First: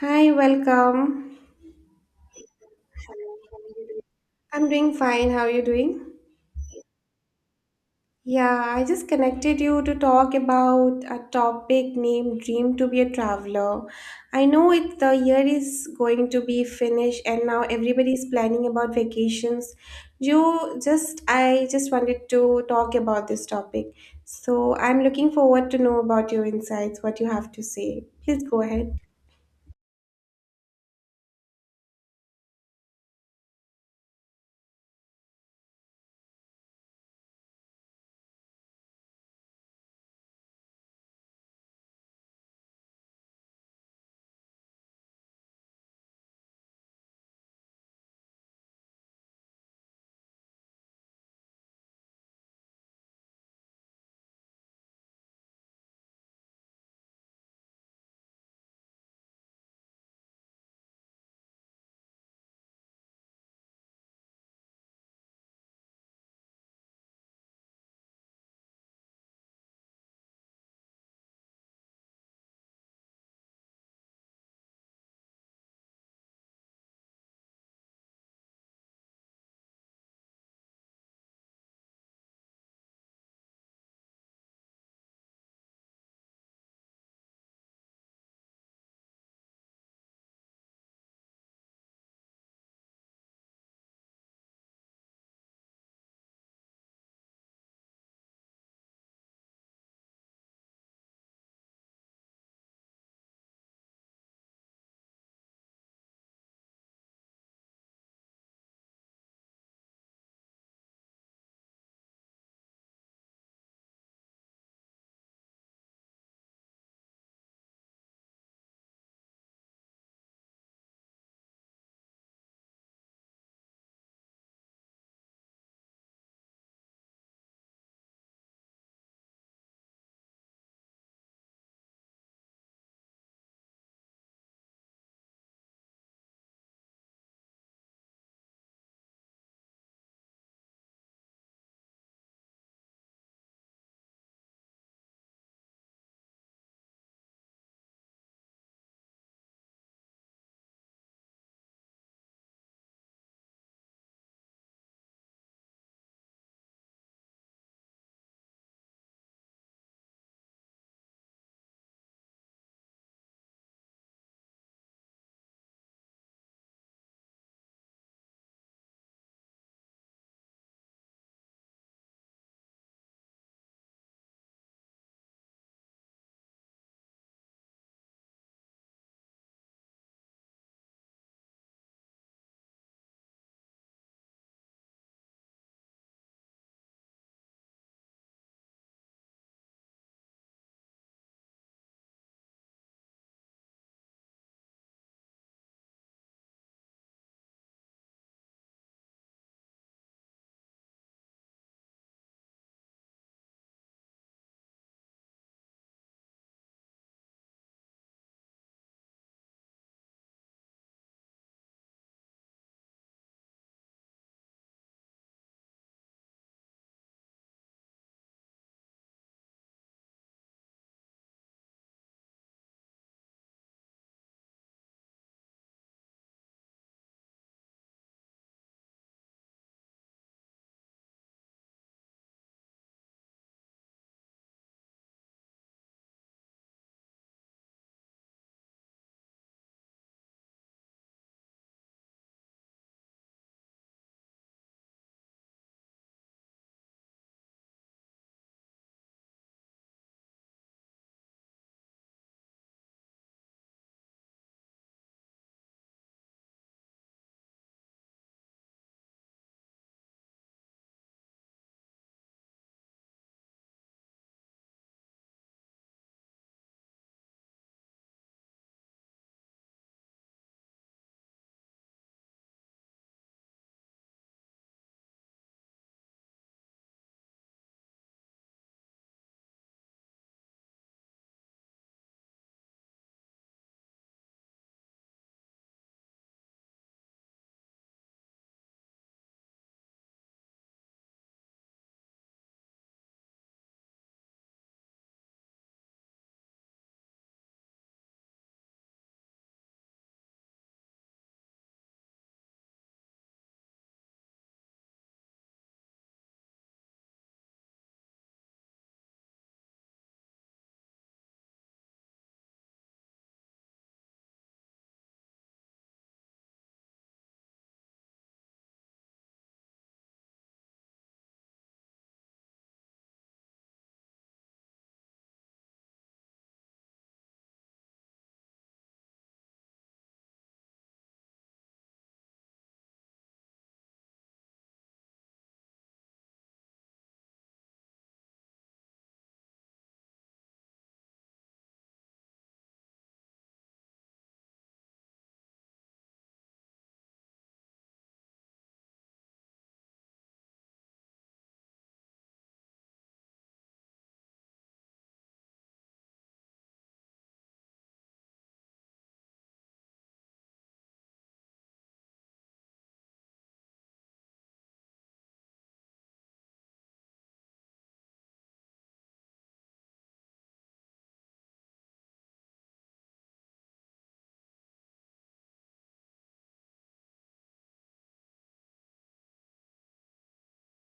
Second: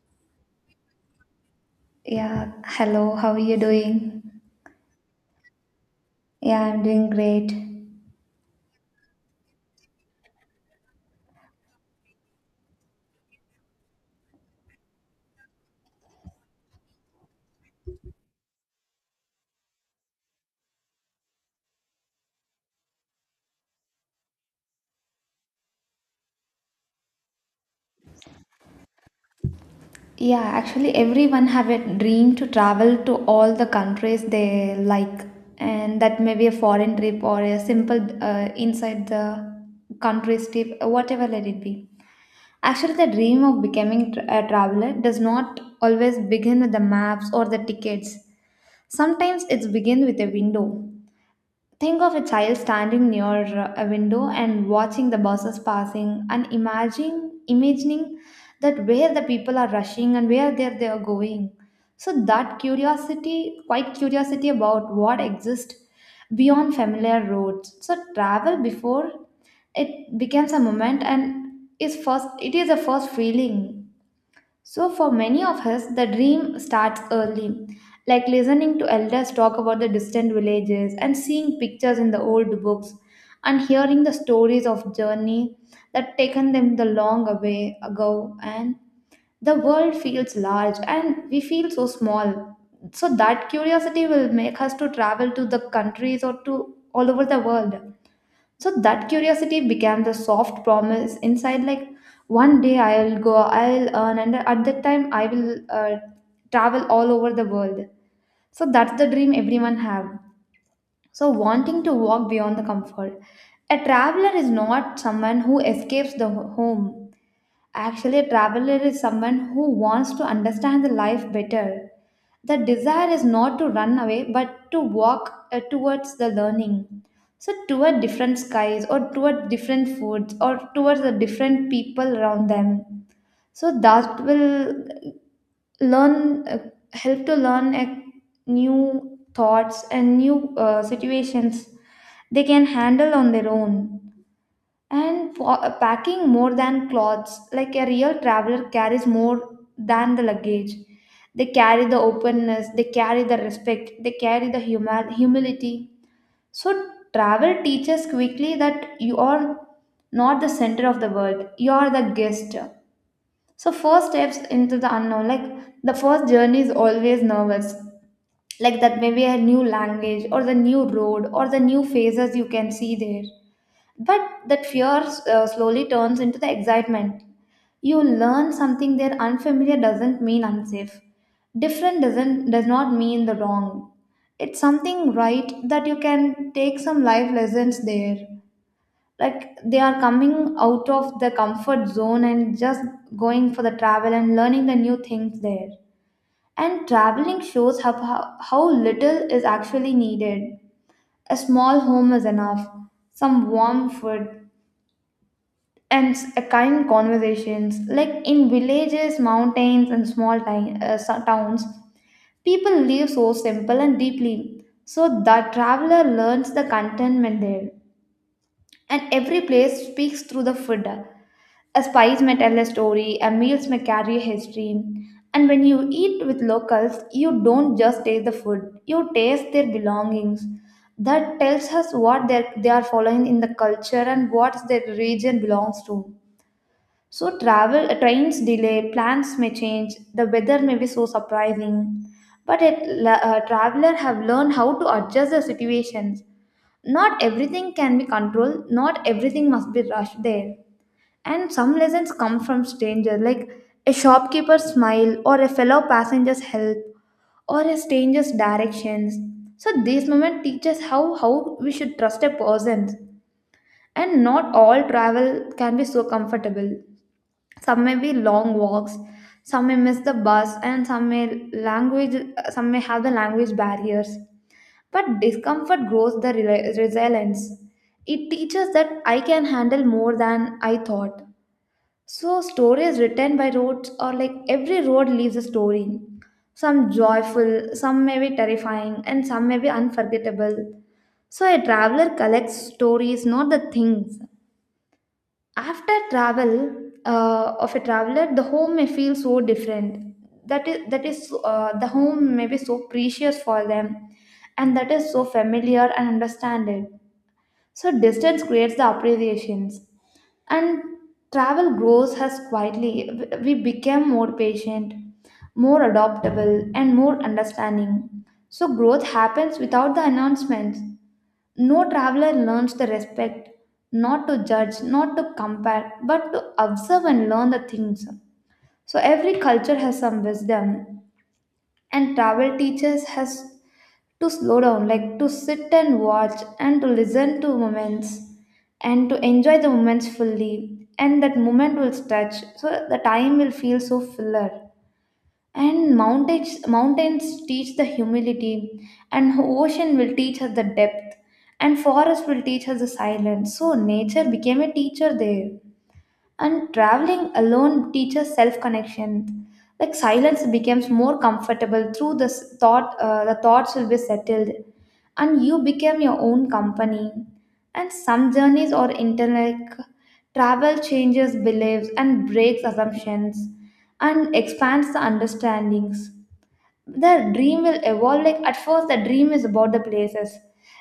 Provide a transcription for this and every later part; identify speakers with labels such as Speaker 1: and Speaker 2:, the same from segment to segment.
Speaker 1: Hi, welcome.
Speaker 2: Yeah, hello, how are you doing?
Speaker 1: I'm doing fine. How are you doing?
Speaker 2: Yeah, I'm doing great.
Speaker 1: Yeah, I just connected you to talk about a topic named Dream to be a Traveler. I know it the year is going to be finished and now everybody is planning about vacations. You just I just wanted to talk about this topic. So I'm looking forward to know about your insights, what you have to say. Please go ahead.
Speaker 2: Yeah, actually everyone have a dream to travel to all the countries they like and that may be a foreign trip or a simple inside the country's trip, whatever let it be. Actually, the dream of becoming a traveler does not always begin with the maps or the tickets. Sometimes it's begin with a window. Think of a child standing near a window and watching the buses passing and imagining that where the people are rushing and where they are going. So that curiosity, quite curiosity about what exists beyond familiar roads. So travel before it becomes a moment and is first it is a first feeling. So, for many of us, the dream starts early, like listening to elders talk about the distant villages and seeing pictures in the old books and hearing the stories of journey that taken them the long way ago, and the world feels large and we feel so small. So that curiosity will make us to travel to the countries or to all over the world. So that curiosity became the soft promise inside, like, one day I'll go, I'll earn, and at that time I will travel all over the world. So that's the dream everyone have. So wanting to walk beyond the comfort. A traveler is not someone who escapes the home. Actually, a traveler is someone who wants to understand the life better. The desire is not to run away but to walk towards the learning. So, toward different skies, or toward different foods, or towards the different people around them. So, that will learn, uh, help to learn a new thoughts and new situations they can handle on their own. And for packing more than clothes, like a real traveler carries more than the luggage. They carry the openness, they carry the respect, they carry the huma humility. So travel teaches quickly that you are not the center of the world, you are the guest. So first steps into the unknown, like the first journey is always nervous, like that maybe a new language or the new road or the new faces you can see there. But that fear slowly turns into the excitement. You learn something there, unfamiliar doesn't mean unsafe. Different does not mean the wrong. It's something right that you can take some life lessons there. Like they are coming out of the comfort zone and just going for the travel and learning the new things there. And traveling shows how little is actually needed. A small home is enough, some warm food, and a kind conversations, like in villages, mountains and small towns people live so simple and deeply. So the traveler learns the contentment there. And every place speaks through the food. A spice may tell a story, a meals may carry a history. And when you eat with locals you don't just taste the food, you taste their belongings. That tells us what they are following in the culture and what their region belongs to. So travel, trains delay, plans may change, the weather may be so surprising. But a traveler have learned how to adjust the situations. Not everything can be controlled, not everything must be rushed there. And some lessons come from strangers, like a shopkeeper's smile or a fellow passenger's help or a stranger's directions. So these moment teaches how we should trust a person. And not all travel can be so comfortable. Some may be long walks, some may miss the bus, and language some may have the language barriers. But discomfort grows the resilience. It teaches that I can handle more than I thought. So stories written by roads are like every road leaves a story. Some joyful, some may be terrifying, and some may be unforgettable. So a traveler collects stories, not the things. After travel of a traveler the home may feel so different. That is The home may be so precious for them, and that is so familiar and understanding. So distance creates the appreciations. And travel grows us quietly, we became more patient, more adaptable and more understanding. So growth happens without the announcements. No traveler learns to respect, not to judge, not to compare, but to observe and learn the things. So every culture has some wisdom, and travel teaches has to slow down, like to sit and watch and to listen to moments and to enjoy the moments fully. And that moment will stretch, so the time will feel so fuller. And mountains teach the humility, and ocean will teach us the depth, and forest will teach us the silence. So nature became a teacher there. And traveling alone teaches self connection. Like silence becomes more comfortable through this thought, the thoughts will be settled, and you become your own company. And some journeys or intellect, travel changes beliefs and breaks assumptions and expands the understandings. The dream will evolve, like at first the dream is about the places,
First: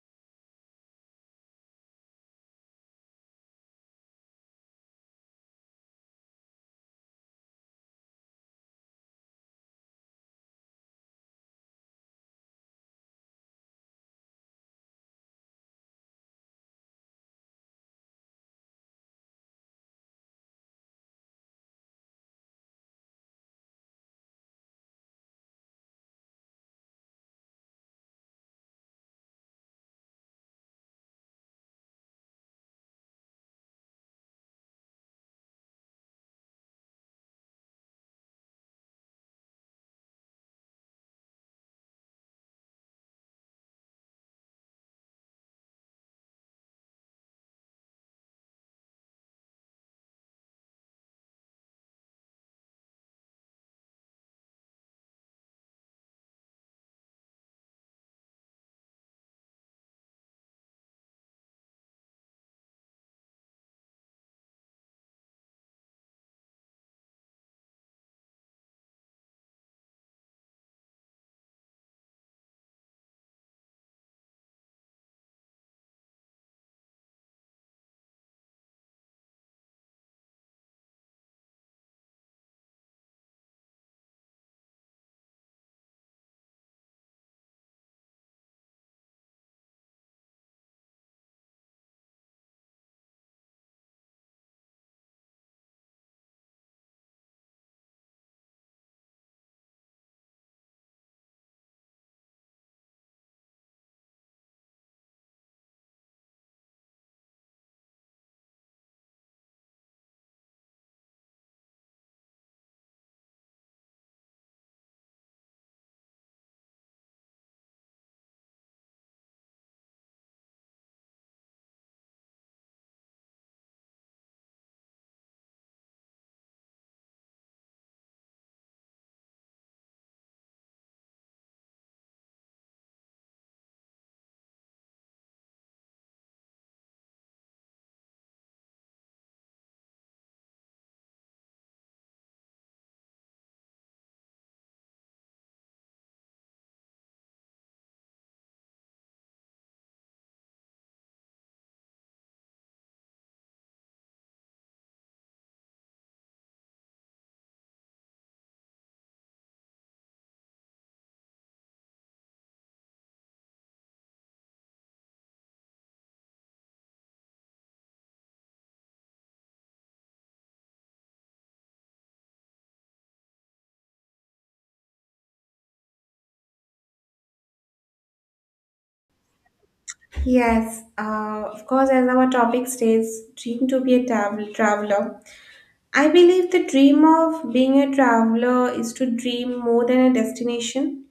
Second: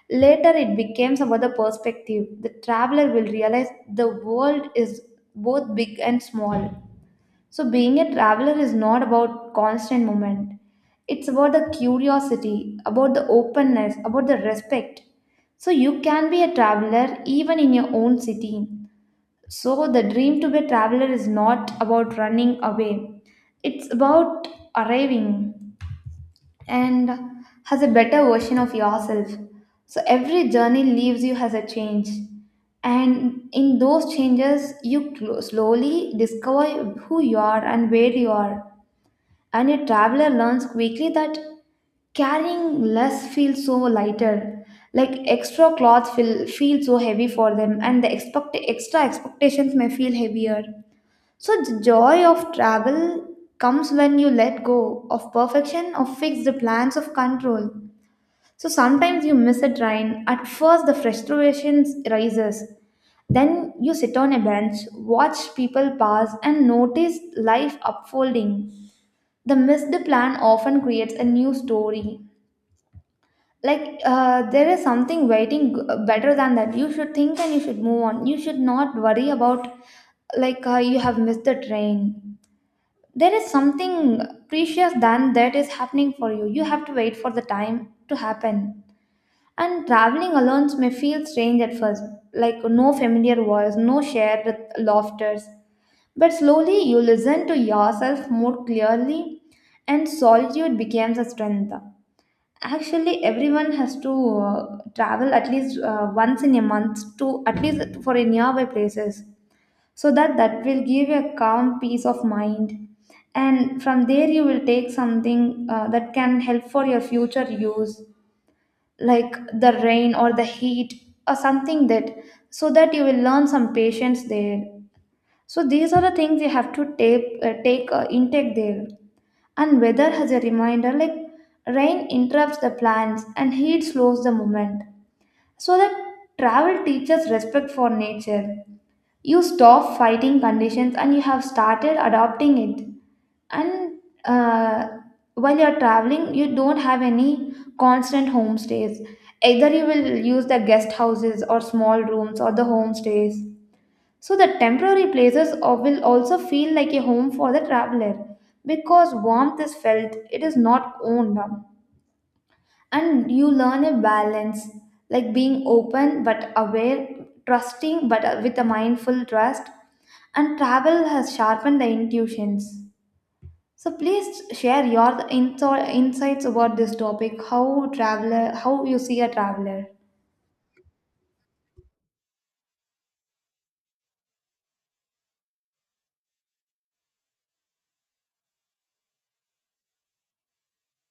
Speaker 2: later it becomes about the perspective. The traveler will realize the world is both big and small. So being a traveler is not about constant movement, it's about the curiosity, about the openness, about the respect. So you can be a traveler even in your own city. So the dream to be a traveler is not about running away, it's about arriving and has a better version of yourself. So every journey leaves you as a change. And in those changes, you slowly discover who you are and where you are. And a traveler learns quickly that carrying less feels so lighter. Like extra clothes feel so heavy for them, and the extra expectations may feel heavier. So, the joy of travel comes when you let go of perfection, of fixed plans, of control. So, sometimes you miss a train. At first, the frustration rises. Then you sit on a bench, watch people pass, and notice life unfolding. The missed plan often creates a new story. Like there is something waiting better than that. You should think and you should move on. You should not worry about, like you have missed the train, there is something precious than that is happening for you. You have to wait for the time to happen. And traveling alone may feel strange at first, like no familiar voice, no shared laughters. But slowly you listen to yourself more clearly, and solitude becomes a strength. Actually everyone has to travel at least once in a month to at least for a nearby places. So that that will give you a calm peace of mind, and from there you will take something that can help for your future use, like the rain or the heat or something that. So that you will learn some patience there. So these are the things you have to take take intake there. And weather has a reminder, like rain interrupts the plans and heat slows the movement. So that travel teaches respect for nature. You stop fighting conditions and you have started adopting it. And uh, while you're traveling you don't have any constant homestays. Either you will use the guest houses or small rooms or the homestays. So the temporary places will also feel like a home for the traveler, because warmth is felt, it is not owned. And you learn a balance, like being open but aware, trusting but with a mindful trust. And travel has sharpened the intuitions. So please share your insights about this topic, how traveler, how you see a traveler.
Speaker 1: Yes, of course, as our topic states, dream to be a traveler. I believe the dream of being a traveler is to dream more than a destination.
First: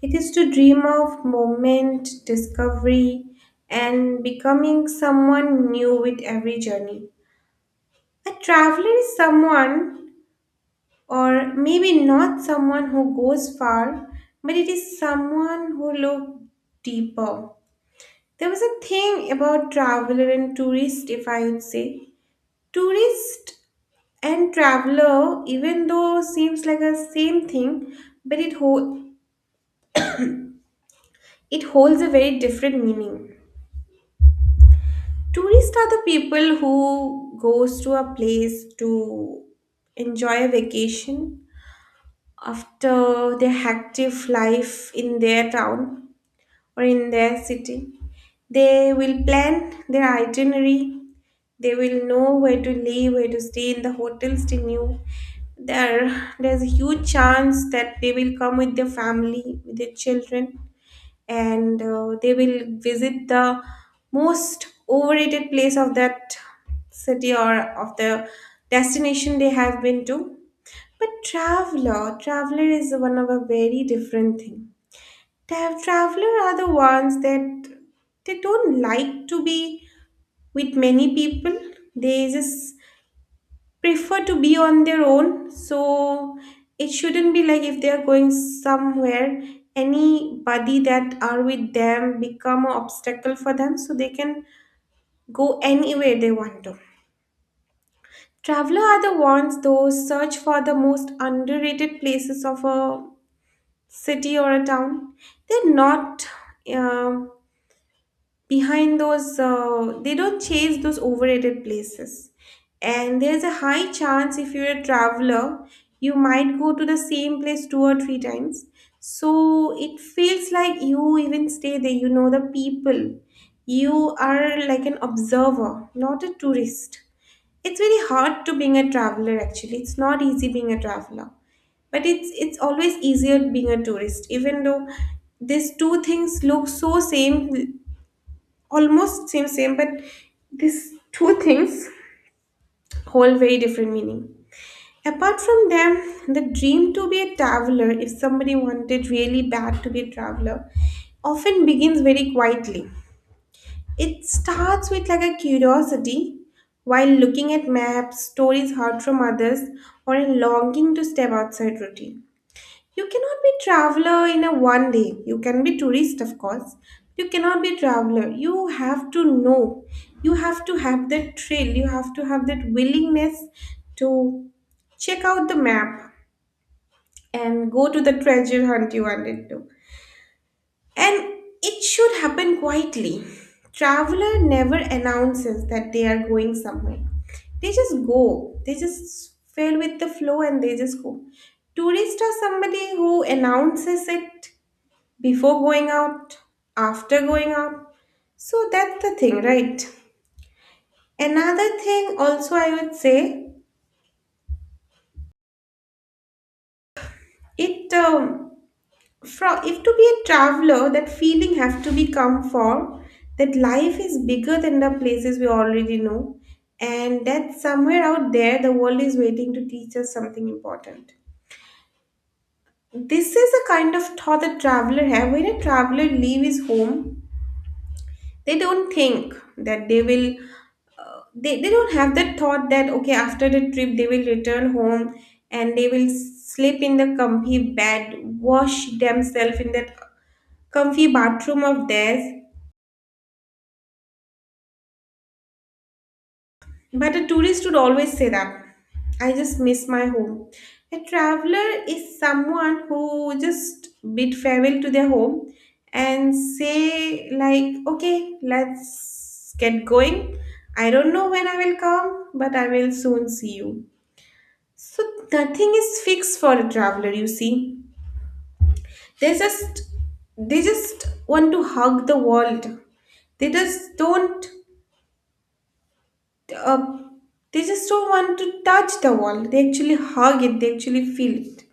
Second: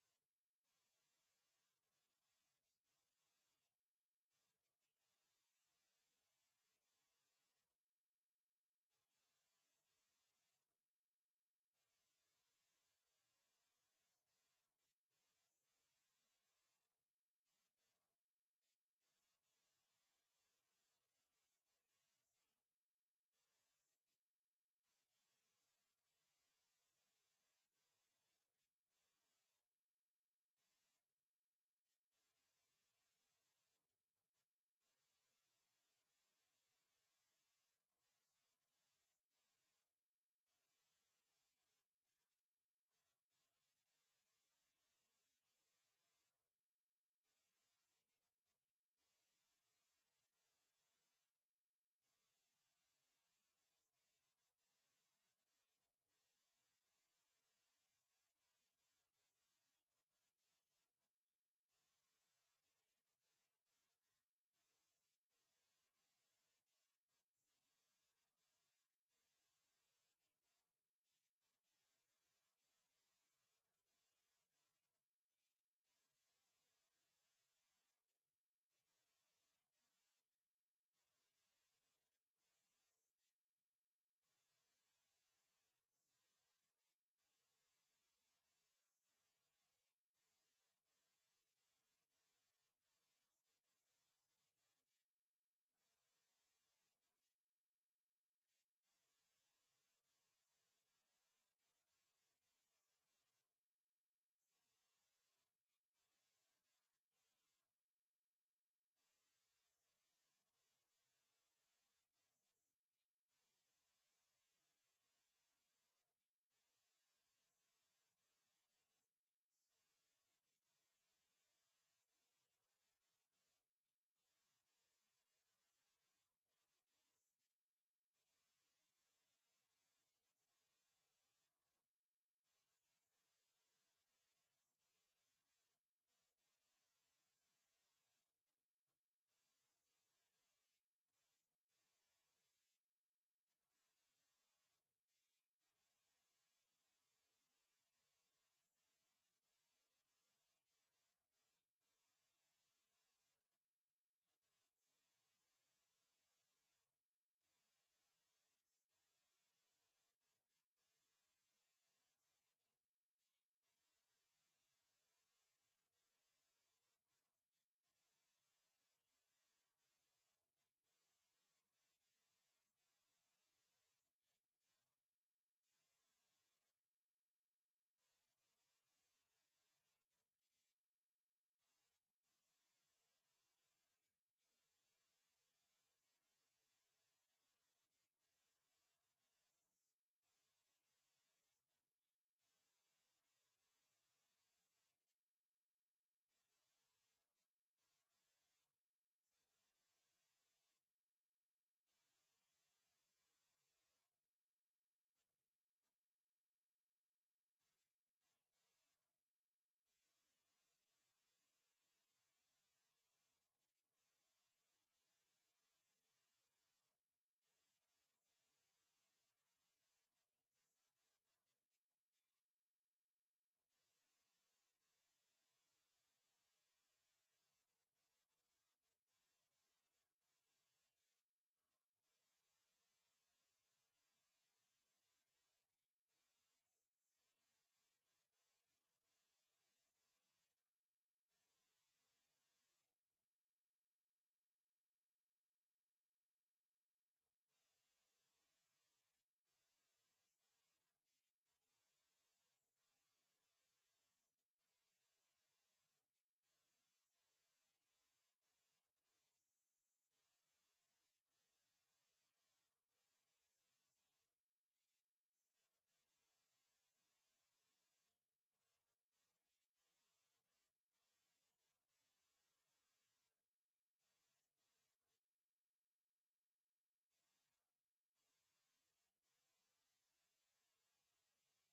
Speaker 1: It is to dream of moment, discovery, and becoming someone new with every journey. A traveler is someone, or maybe not someone who goes far, but it is someone who looks deeper. There was a thing about traveler and tourist, if I would say. Tourist and traveler, even though seems like a same thing, but it holds a very different meaning. Tourists are the people who goes to a place to enjoy a vacation after their active life in their town or in their city. They will plan their itinerary. They will know where to live, where to stay in the hotels they knew. There's a huge chance that they will come with their family, with their children, and they will visit the most overrated place of that city or of the destination they have been to. But traveler is one of a very different thing. Traveler are the ones that they don't like to be with many people. They just prefer to be on their own, so it shouldn't be like if they are going somewhere, anybody that are with them become an obstacle for them so they can go anywhere they want to. Traveler are the ones those search for the most underrated places of a city or a town. They're not um, behind those, they don't chase those overrated places. And there's a high chance if you're a traveler you might go to the same place two or three times. So it feels like you even stay there, you know the people, you are like an observer, not a tourist. It's very hard to being a traveler, actually it's not easy being a traveler, but it's always easier being a tourist, even though these two things look so same, almost same, but these two things hold very different meaning. Apart from them, the dream to be a traveler, if somebody wanted really bad to be a traveler, often begins very quietly. It starts with like a curiosity, while looking at maps, stories heard from others, or a longing to step outside routine. You cannot be traveler in a one day. You can be tourist, of course. You cannot be traveler. You have to know. You have to have that thrill. You have to have that willingness to check out the map and go to the treasure hunt you wanted to. And it should happen quietly. Traveler never announces that they are going somewhere. They just go. They just fell with the flow and they just go. Tourists are somebody who announces it before going out, after going out. So that's the thing, right? Another thing, also, I would say it from if to be a traveler, that feeling have to become for that life is bigger than the places we already know, and that somewhere out there, the world is waiting to teach us something important. This is a kind of thought that traveler have. When a traveler leave his home, they don't think that they don't have that thought that okay after the trip they will return home and they will sleep in the comfy bed, wash themselves in that comfy bathroom of theirs. But a tourist would always say that I just miss my home. A traveler is someone who just bid farewell to their home and say like, okay, let's get going, I don't know when I will come, but I will soon see you. So nothing is fixed for a traveler, you see. They just they just want to hug the world. They just don't, uh, they just don't want to touch the world. They actually hug it, they actually feel it.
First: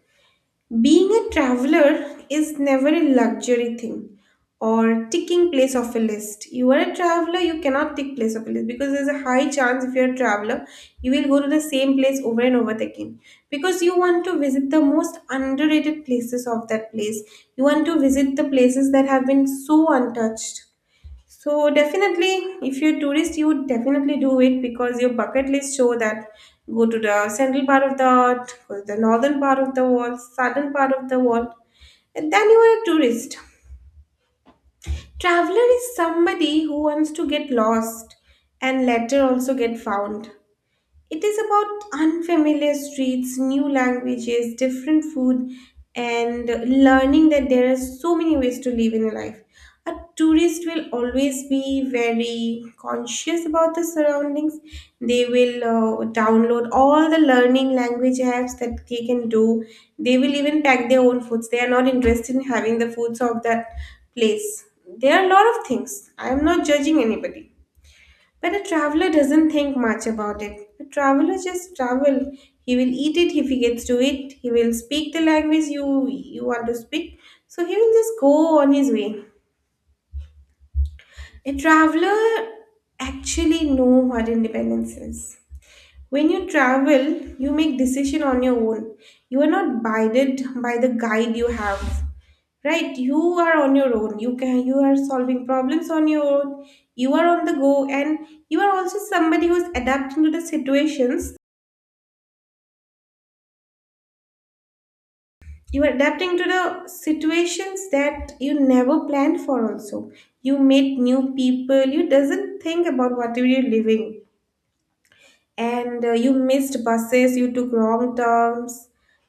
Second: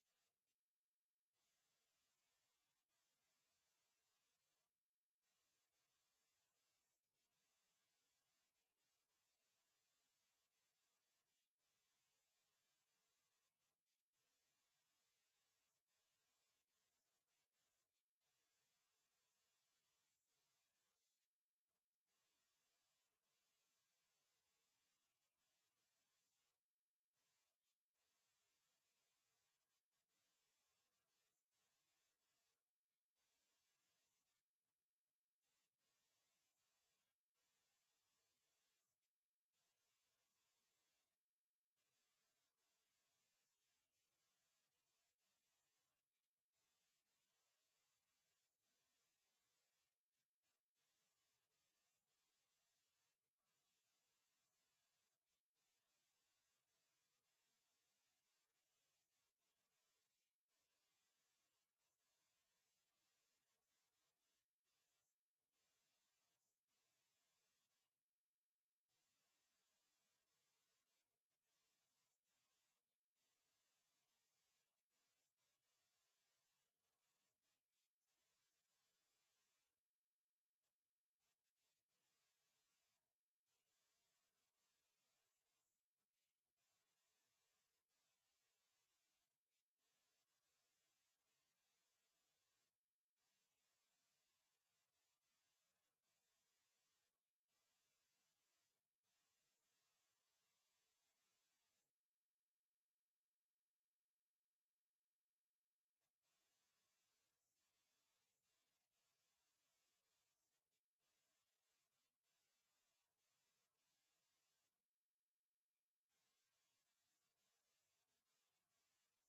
Speaker 1: Being a traveler is never a luxury thing or ticking place of a list. You are a traveler, you cannot tick place of a list, because there's a high chance if you're a traveler, you will go to the same place over and over again because you want to visit the most underrated places of that place. You want to visit the places that have been so untouched. So definitely, if you're tourist, you would definitely do it because your bucket list show that go to the central part of the earth, go to the northern part of the world, southern part of the world, and then you are a tourist. Traveler is somebody who wants to get lost and later also get found. It is about unfamiliar streets, new languages, different food, and learning that there are so many ways to live in life. A tourist will always be very conscious about the surroundings. They will download all the learning language apps that they can do. They will even pack their own foods. They are not interested in having the foods of that place. There are a lot of things. I am not judging anybody. But a traveler doesn't think much about it. A traveler just travel. He will eat it if he gets to it. He will speak the language you want to speak. So he will just go on his way. A traveler actually know what independence is. When you travel, you make decision on your own. You are not guided by the guide you have. Right? You are on your own. You are solving problems on your own. You are on the go and you are also somebody who's adapting to the situations. You are adapting to the situations that you never planned for also. You meet new people. You doesn't think about what you're living, and you missed buses, you took wrong turns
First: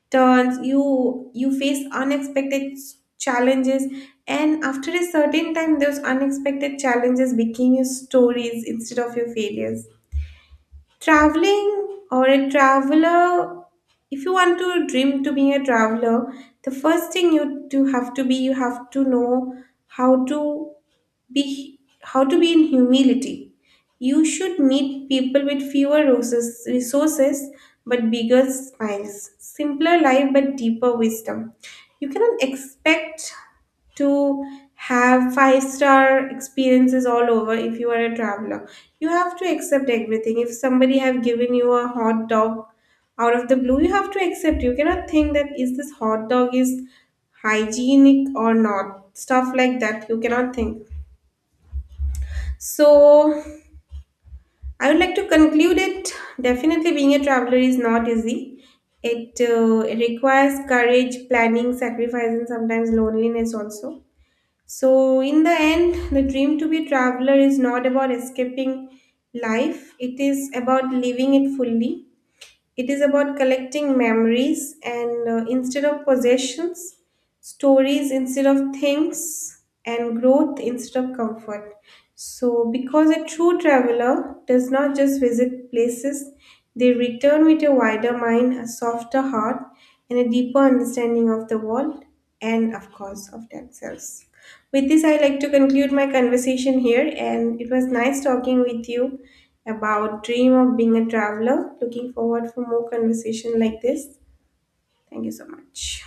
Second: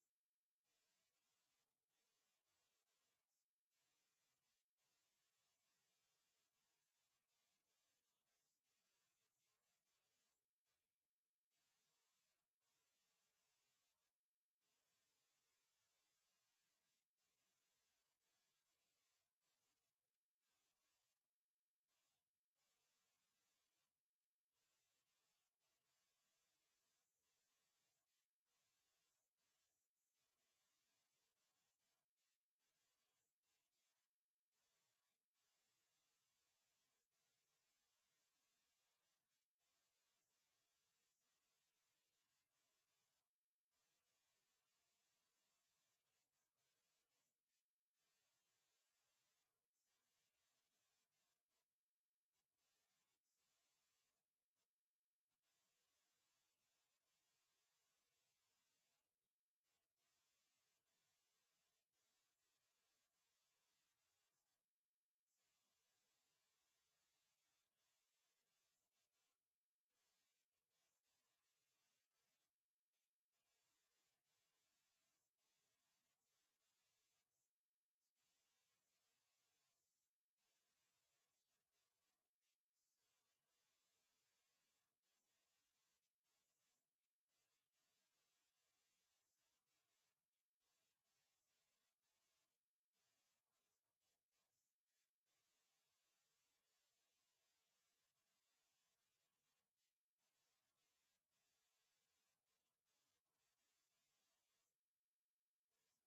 Speaker 1: turns you face unexpected challenges, and after a certain time those unexpected challenges became your stories instead of your failures. Traveling or a traveler, if you want to dream to be a traveler, the first thing you do have to be, you have to know how to be in humility. You should meet people with fewer roses resources but bigger smiles, simpler life but deeper wisdom. You cannot expect to have five-star experiences all over if you are a traveler. You have to accept everything. If somebody have given you a hot dog out of the blue, you have to accept. You cannot think that is this hot dog is hygienic or not. Stuff like that you cannot think. So, I would like to conclude it. Definitely, being a traveler is not easy. It, it requires courage, planning, sacrifice, and sometimes loneliness also. So, in the end, the dream to be a traveler is not about escaping life, it is about living it fully. It is about collecting memories, and instead of possessions, stories instead of things, and growth instead of comfort. So, because a true traveler does not just visit places, they return with a wider mind, a softer heart, and a deeper understanding of the world and, of course, of themselves. With this, I'd like to conclude my conversation here, and it was nice talking with you about dream of being a traveler. Looking forward for more conversation like this. Thank you so much.